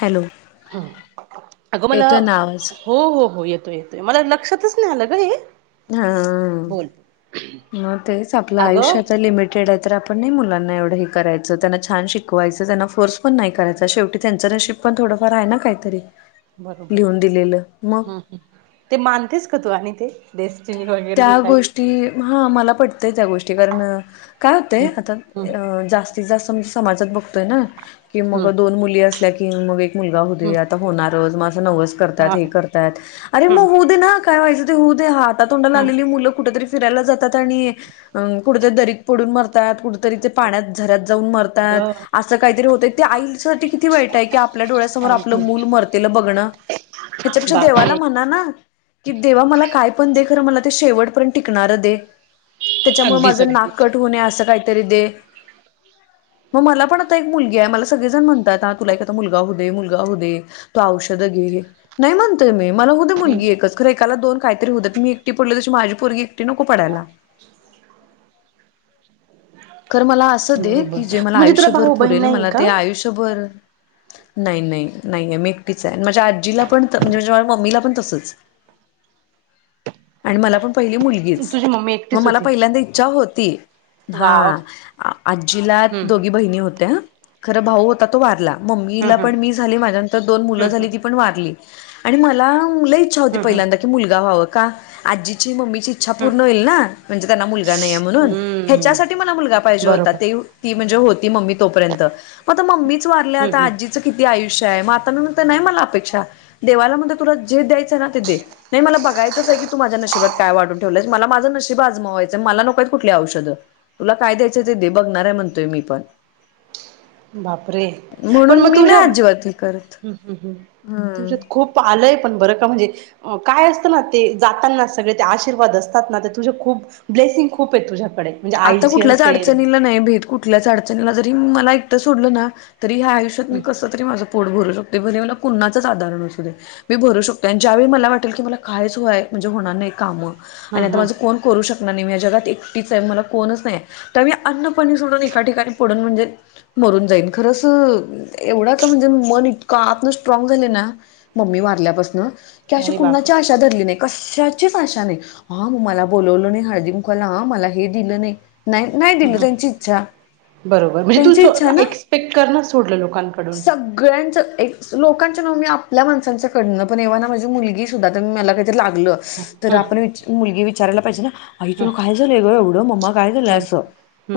Hello. ह अगं मला, येतोय ना आवाज हो हो हो येतोय, येतोय, मला लक्षातच नाही आलं ग हे. हा बोल म तेच, आपल अगं आयुष्याचा लिमिट, ड तर आपण नाही मुलांना एवढं हे करायचं, त्यांना छान शिकवायचं, त्यांना फोर्स पण नाही करायच, शेवटी त्यांच नशीब पण थोडंफार आहे ना, काहीतरी. बरोबर लिहून दिलेलं मग हम् ह ते मानतेस का तू आणि ते देसि निवड त्या गोष्टी हा मला पटतंय त्या गोष्टी कारण काय होते हम्म आता हम्म जास्त ति असं म्हणजे समाजात बघतोय. ना की मग हम्म दोन मुली असल्या कि मग मुलगा हो हम्म आता होणार मगं नवस करत. कर हा अर हम्म मग होऊ दे ना काय व्हायं ते होऊ दे हात तोंडाला हम्म आलेली मुलं कुठरी फिरायला जातात आणि कुठेतरी दरीक पडून मरतात कुठेतरी ते पाण्यात झत जाऊन मरतात. अगं अस काहीतरी होत आईठी किती वाईट आहे की आपल्या डोळ्यासमोर आपलं मूल अगदीच मरतेलं बघणं ह्याच्यापेक्षा देवाला बापरे म्हणा ना कि देवा मला काय पण दे खरं मला ते शेवट पर्यंत टिकणार दे त्याच्यामुळे अगदीच माझं नाक अगदीच कट होणे असं काहीतरी दे मग मला पण आता एक मुलगी आहे मला सगळेजण म्हणतात ह तुला एक आता मुलगा हो दे मुलगा हो दे तो औषध घे नाही म्हणत मी मला होते हम्म, मुलगी एकच खर एकाला दोन काहीतरी हो मी एकटी पडली तशी माझी पोगी एकटी नको पडायला. [unintelligible] खर मला असं दे बरोबर की जे मला म्हणजे तुला आयुष्यभर भाऊ बहीण पुरेल नाही मला का ते आयुष्यभर नाही नाही नाही आहे मी एकटीच आहे माझ्या आजीला पण म्हणजे मम्मीला पण तसंच आणि मला पण पहिली मुलगीच तुझी मम्मी मग एकटीच मला होती पहिल्यांदा इच्छा होती हा वाव आजीला हम्म दोघी बहिणी होत्या खरं भाऊ होता तो वारला हम्म मम्मीला पण मी हम्म झाली माझ्या नंतर दोन मुलं हम्म झाली ती हम्म पण वारली आणि मला मुलं इच्छा होती हम्म पहिल्यांदा की मुलगा व्हावं का आजीची मम्मीचीछा इच्छा हम्म पूर्ण होईल ना म्हणजे त्यांना मुलगा नाही आहे म्हणून हम्म ह्याच्यासाठीठी हम्म मला मुलगा पाहिजे होता बरोबर ते ती म्हणजे होती मम्मी तोपर्यंत मग आ मम्मी वारले हम्म आता हम्म आजी किती आयुष्य आहे म आताणत नाही. मला अपेक्षा देवाला म्हण तुला जे द्यायचं आहे. ना ते दे नाही मला बघायचंच आहे की तू माझ्या नशशीबात काय वाढून ठेवय मला माझं नशीब आजमावायचं मला नकोयत कुठ औषध तुला काय द्यायचं ते दे बघणार आहे म्हणतोय मी पण बापरे पण म्हणून मग मी तुझ्या् नाही अजिबात हे करत ह् तुझ्यात खूप प आलंय पण बरं का म्हणजे काय असतं ना ते जाताना सगळे ते आशीर्वाद असतात. ना ते तुझे खूप ब्लेसिंग खूप आहे तुझ्याकडे म्हणजे आता आईची कुठल्याच असेल अडचणीला नाही भेट कुठ कुठल्याच अडचणीला जरी मला एक सोडलं ना तरी ह आयुष्यात हं, मी कस तरी माझं पोट भरू शकते भर मला कुणाच आधरण असू दे मी भरू शकतेो आणि ज्यावेळी मला वाटेल की मला कायच होय म्हणजे होणार नाही कामं हं, आणि आता हं. माझं कोण करू शकणार नाहीे. या जगात एकटीच आहे मला कोणच नाही त्या मी अन्नपाणी सोडून एका ठिकाणी पडून म्हणजे मरून जाईन खरंच एवढा तर म्हणजे मन इतकं आतन स्ट्रांग झालं ना मम्मी वारलेपासून अशी अरे कुणाची बापरे! कशाचीच आशा धरली नाही हा मग मला हळदी कुंकवाला बोलवलं नाही दिलं नाही नाही नाही हं, दिलं हं. त्यांची इच्छा बरोबर म्हणजे त्यांची तू एक्सपेक्ट कर ना सोडलं लोकांकडून सगळ्यांचं एक लोकांचं नाव मी आपल्या माणसांचं कडनं पण एव्हा ना माझी मुलगी सुद्धा तर मी मला काही लागलं तर हं, आपण मुलगी विचारयला पाहिजे ना आई हं, तुला काय झालंंवढं मम्मा काय दिला हं. असो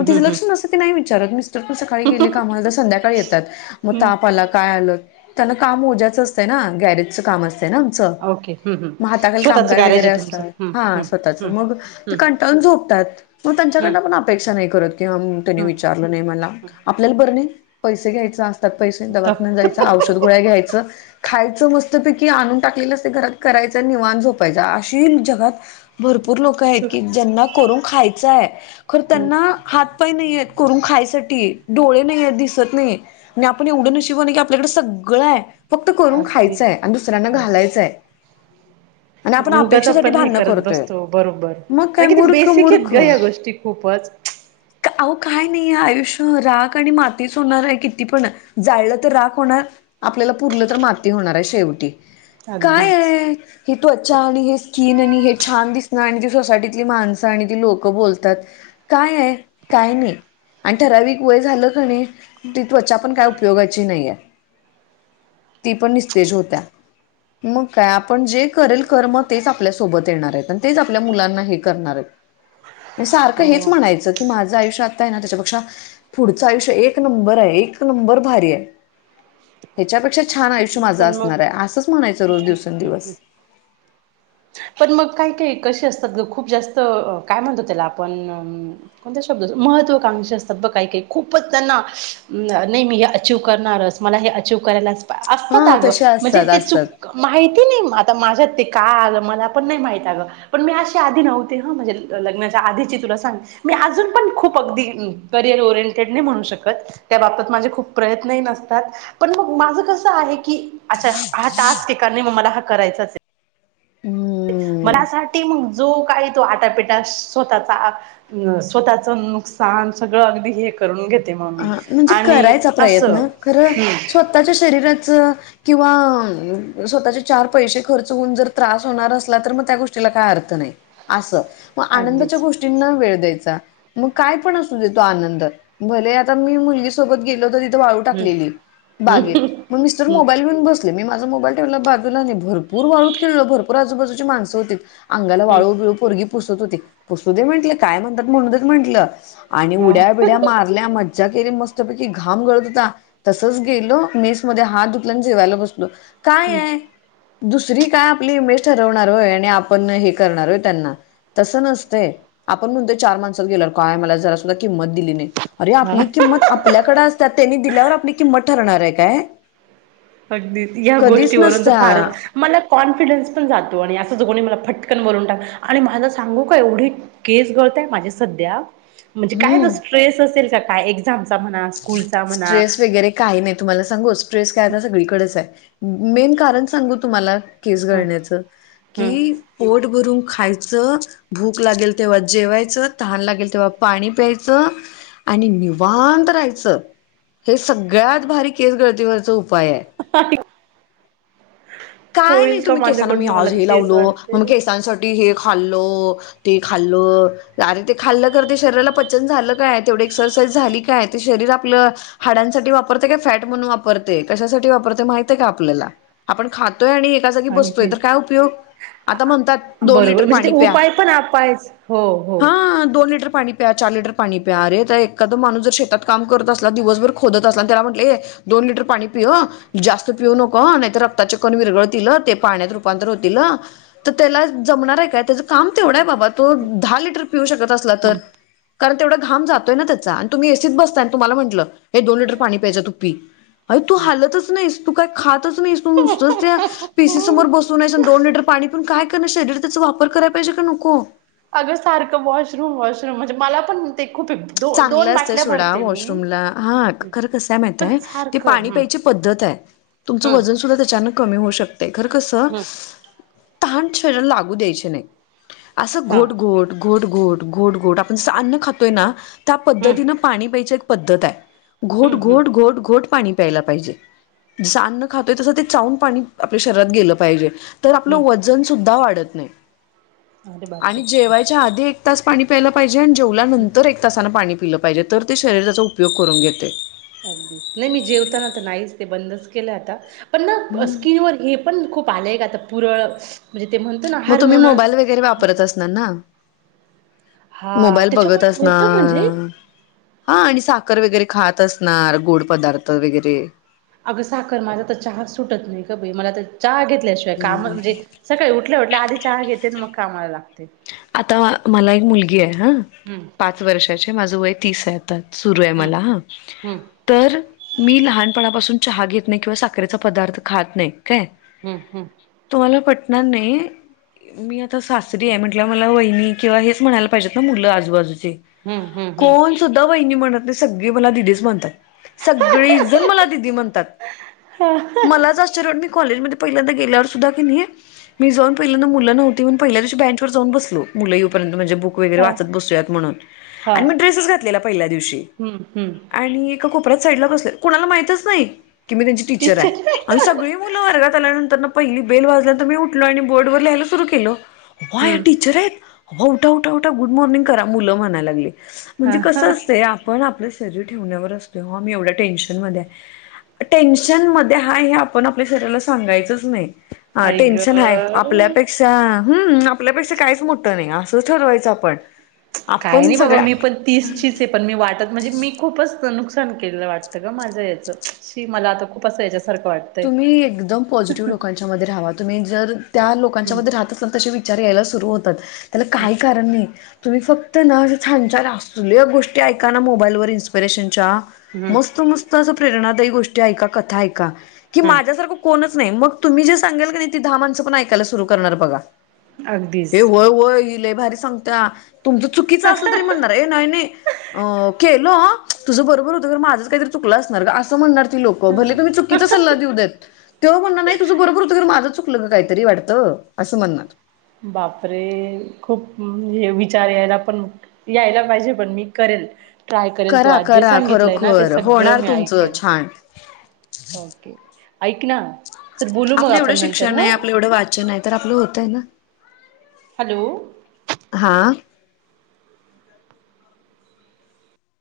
ग तिं हं, हं. लक्षण न नाही विचारत मिस्टर पण सकाळी गे कामाला संध्याकाळी येतात मग त हं. मला काय आलं त्या काम मोज्याचं असतं ना गॅरेजचं काम असतं ना ओके. हं, हं. मग हाताखाली स्वतःच कामगार गॅरेज वगैरे आहे तुमचं. असतात हं, हा हं, स्वतःच हं, मग ते हं, कंटाळून झोपतात. मग हं, त्यांच्याकडन आपण अपेक्षा नाही करत की त्यांनी हं, विचारलं नाही मला हं. आपल्याला बरं नाही पैसे घ्यायचं असतात पैसे दवाखाया तर जायचं औषध गोळ्या घ्यायचं. खायचं मस्तपैकी आणून टाकलेलं अस ते घरात करायचं निवाण झोपायच अशी जगात. भरपूर लोक आहेत सु की हं. ज्यांना करून खायचं आहे खर त्यांना हात पाय नाही आहेत करून खायसाठी डोळे नाही आहेत दिसत नाही. आणि आपण एवढं न नशीबवान आहे की आपल्याकडे सगळं आहे. फक्त करून अगदी खायचंय आणि दुसऱ्यांना अगदी घालायचंय. आपण आणि उगाच अपेक्षेसाठी पण हे भांडणं करत करतोय बसतो बरोबर मग काय आणि किती मूर्ख बेसिक आहेत मूर्ख ग या गोष्टी खूपच अहो काय नाही आयुष्य राग आणि मातीच होणार आहे किती पण जाळलं तर राख होणार आपल्याला पुरलं तर माती होणार आहे शेवटी काय अगदीच आहे. हे त्वचा आणि हे स्कीिन आणि हे छान दिसणं आणि ती सोसायटीतली माणसं आणि ती लोक. बोलतात काय आहे काय नाही. आणि ठराविक वय झालं कणी ती त्वचा पण काय उपयोगाची नाहीय. ती पण निस्तेज होत्या मग काय आपण जे. करेल कर्म तेच आपल्यासोबत येणार आहेत आणि तेच आपल्या मुलांना हे करणार आहेत. सारखं हेच हो म्हणायचं. की माझं आयुष्य आता आहे ना त्याच्यापेक्षा पुढचं आयुष्य एक नंबर आहे एक नंबर भारी आहे. ह्याच्यापेक्षा छान आयुष्य माझं पण मग असणार आहे असंच म्हणायचं रोज दिवसेंदिवस. पण मग काय काय कसे असतात खूप जास्त काय म्हणतो त्याला आपण. कोणत्या शब्दा महत्त्वाकांक्षातब् काही काही खूपच त्यांना नेहमी हे अचिव करणारच मला हे अव करायला हा असतात गं तसे म्हणजे असतात ते च असतात माहिती नाही आता माझ्यात ते का आलं मला पण नाही माहित अ ग. पण मी अशी आधी नव्हते ह म्हणजे लग्नाच्या आधीची तुला सांग. मी अजून पण खूप अगदी करिअर ओरिएंटेड नाही म्हणू शकत. त्या बाबत माझे खूप प्रयत्नही नसतात. पण मग माझं कस आहे की अच्छा हा टास्क ए नाही मग मला हा करायचाच. हम्म मनासाठी मग जो काही तो आटापिटा स्वतःचा अ स्वतःच नुकसान सगळं अगदी हे करून घेत. हा म्हणजे करायचा प्रयत्न खरं हम्म स्वतःच्या शरीराच किंवा स्वतःचे चार पैसे खर्च होऊन जर त्रास होणार असला तर मग त्या गोष्टीला काय अर्थ नाही. असस. मग आनंदाच्या अगदीच गोष्टींना वेळ द्यायचा मग काय पण असू देतो आनंद भले. मुलगी सोबत गेलो तर तिथे वाळू हम्म टाकलेली बागेत मग मिस्टर हम्म मोबाईल घेऊन. मी माझ मोबाईल ठेव बाजूला नाही भरपूर वाढू खेळलं भरपूर आजूबाजूची माणसं हो. अंगाला हम्म वाळू बिळू पोरगी पुसत होती पुसू दे म्हटलं काय म्हणतात म्हणू देत म्हंटलं. आणि हा उड्या बिड्या मारल्या मज्जा केली मस्तपैकी घाम गळतता तसच गेलो मेस मध्ये हात धुखलान जेवायला बसलो काय आहे. दुसरी काय आपली इमेज ठरवणार होय आणि आपण हे करणारोय त्यांना तसं नसते आपण म्हणतो चार माणसात गेलो काय मला जरा सुद्धा किंमत दिली नाही. अरे हा आपली किंमत आपल्याकडे असत त्यांनी दिल्यावर आपली किंमत ठरणार आहे काय. अगदी या कधीच गोष्टीवरून तर नसत्या फारत मला कॉन्फिडन्स पण जातो आणि असं जो कोणी मला फटकन बोलवून टाक आणि माझं सांगू का एवढी केस गळतय माझे सध्या म्हणजे काय हम्म स्ट्रेस असेल का काय एक्झामचा म्ह स्ट्रेस वगैरे काही नाही तुम्हाला सांगू स्ट्रेस काय हम्म आता सगळीकडेच आहे. मेन कारण सांगू तुम्हाला केस हम्म गळण्याचं हम्म की. पोट भरून खायचं. भूक लागेल तेव्हा जेवायचं तान लागेल तेव्हा पाणी प्यायचं आणि निवांत राहायचं हे सगळ्यात भारी केस गळतीवरच उपाय आहे. पाकी. काय नाही का तुम्ही केसांना मी माझ्याकडून मला तर आजही तेच लावलो वाटते. मग केसांसाठी हे खाल्लो. ते खाल्लं. आरे ते खाल्लं करते शरीराला पचन झालं काय तेवढे एक्सरसाइज झाली काय ते शरीर आपलं हाडांसाठी वापरते का फॅट म्हणून वापरते कशासाठी वापरते माहिते का आपल्याला आपण खातो तोय आणि एका जागी बसतोय अगदी तर काय उपयोग आता म्हणतात दोन बरोबर लिटर म्हणजे ते पाणी प्या उपाय पण आपायच हो हो. हा दोन लिटर पाणी प्या चार लिटर पाणी प्या अरे तर एखादा माणूस जर शेतात काम करत असला दिवसभर खोदत असला आणि त्याला म्हटले दोन लिटर पाणी पि जास्त पिऊू नको नाही रक्ता विरगळ ते पाण्यात रूपांतर होतील तर त्याला जमणार आहे का त्याच काम तेवंढ आहे बाबा तो दहा लिटर पिऊ शकत असला तर? हम्म कारण तेवढा घाम जातोय ना त्याचा आणि तुम्ही एसीत बसताय आणि तुम्हाला म्हटलं हे दोन लिटर पाणी प्यायच तू पी अ तू हम्म. हालतच नाहीस तू काय खातच नाहीस तू नुसंत पीसी समोर बसून एस दोन लिटर पाणी पिउन काय करण शरीर त्याचा वापर कराय पाहिजे का नको अगं सारखं वॉशरूम वॉशरूम म्हणजे मला पण ते खूप आहे. दो दोन चांगलं असतय बाटल्या सोडा भरते मी. वॉशरूमला हा हम्म. खरं कसं आहे पण माहितय ते सारखं पाणी हम्म प्यायची पद्धत आहे तुमच्या हम्म वजन सुद्धा त्याच्याने कमी होऊ शकते खरं कसं हम्म ताहाण शरीराला लागू द्यायचे नाही असं हा घोट घोट घोट घोट घोट घोट आपण जसं अन्न खातोय ना त्या हम्म पद्धतीनं पाणी प्यायची एक पद्धत आहे घोट हम्म हम्म घोट घोट घोट पाणी प्यायला पाहिजे जस अन्न खातोय तस ते चाऊून पाणी आपल्या शरीरात गेलं पाहिजे तर आपलं हम्म वजन सुद्धा वाढत नाही अरे बापरे आणि जेवायच्या आधी. एक तास पाणी प्यायला पाहिजे आणि हम्म जेवल्यानंतर एक तासानं पाणी पिलं पाहिजे तर ते शरीरा त्याचा उपयोग करून घेते. अगदी नाही मी जेवताना तर नाहीच ते बंदच केलं आता पण ना स्किन व हे. पण खूप आले का आता पुरळ म्हणजे ते म्हण. मग तुम्ही मोबाईल वगैरे वापरत असणार ना. हा मोबाईल त्याच्यामुळे बघतस ना. होतं म्हणजे हा आणि साखर वगैरे खात असणार गोड पदार्थ वगैरे अगं साखर माझा तर चहा सुटत नाही का ग बाई मला तर चहा घेतल्याशिवाय काम म्हणजे सकाळी उठल्या उठल्या आधी चहा घेते मग कामाला लागते आता मला एक मुलगी आहे हा हम्म पाच वर्षाचे माझं वय तीस आहे सुरू आहे हम्म मला हा हम्म तर मी लहानपणापासून चहा घेत नाही किंवा साखरेचा पदार्थ खात नाही काय हम्म हम्म. तुम्हाला पटणार नाही मी आता सासरी आहे म्हण मला वहिनी किंवा हे म्हणायला पाहिजेत ना मुल आजूबाजूची हम्म हम्म हम्म हम्म सुधा वहिनी म्हणतं सगळे मला दिदीच म्हणतात सगळे जण मला दीदी म्हणतात हा मलाच आश्चर्य वाटतं मी कॉलेजमध्ये [unintelligible] जाऊन बसलो मुलं येऊ पर्यंत म्हणजे बु वैगरे हा वाचत बसूयात म्हणून हा आणि मग ड्रेसेस घातलेला पहिल्या दिवशी हम्म हम्म आणि एका कोपऱ्यात साईडला बसलेलो कोणाला माहितच नाही की मी त्यांची टीचर आहे आणि सगळी मुलं वर्गात आल्यानंतर ना पहिली बेल वाजल्यानंत मी उठलो आणि बोर्डवर लीहायला सुरु केलो अवा हे या हम्म टीचर आहेत उठा उठा उठा गुड मॉर्निंग करा मुलं म्हणाय लागले हा म्हणजे हा कसं असते आपण आपलं शरीर ठेवण्यावर असतो आम्ही एवढ्या टेन्शन मध्ये आहे. टेन्शन मध्ये हाय हे आपण आपल्या शरीराला सांगायचंच नाही. हा आई टेन्शन हाय गं आपल्यापेक्षा हम्म आपल्यापेक्षा काहीच मोठं नाही असंच ठरवायचं आपण काय आपण नाही बाबा सगळ्या मी पण तीसचीच आहे पण मी वाटतं म्हणजे मी खूपच नुकसान केलेलं वाटतं ग माझं याचं शी मला आता खूप असा याच्यासारखं वाटतं तुम्ही एकदम पॉझिटिव्ह लोकांच्या मध्ये राहावा तुम्ही जर त्या हम्म लोकांच्यामध्ये राहतच ना त विचार यायला सुरू होतात त्याला हम्म काही कारण नाही तुम्ही फक्त ना छान छान असले गोष्टी ऐका ना मोबाईल व इन्स्पिरेशनच्या हम्म मस्त मस्त असं प्रेरणादायी गोष्टी ऐका कथा ऐका की हम्म माझ्यासारखं कोणच नाही मग तुम्ही जे सांगेल का नाही ती दहा माणसं पण ऐकायला सुरू करणार बघा. अगदीच. हे व्हय व्हय ही लय भारी सांगत्यातुमच चुकीचं असल तरी म्हण अ नाही नाही केलं तुझं बरोबर होतं माझंच काहीतरी चुकलं असणार असं म्हणनार.. लोक भले हा. तुम्ही चुकीचा सल्ला देऊ देत तेव्हा म्हणणार नाही तुझं बरोबर हो माझं चुकलं काय तरी वाटतं असं म्हणणार. बापरे खूप हे विचार यायला पण. यायला पाहिजे पण मी करेल. ट्राय करेल तू करा आज जे करा सांगितलंय ना ते खरोखर सगळं होणार मी तुमचं ऐकल छान हो. ऐक ना. चल बोलू मग आपलं एवढं आपण नंतर शिक्षण हा आहे आपलं एवढं वाचन आहे तर आपलं होत आहे ना. हॅलो. हा.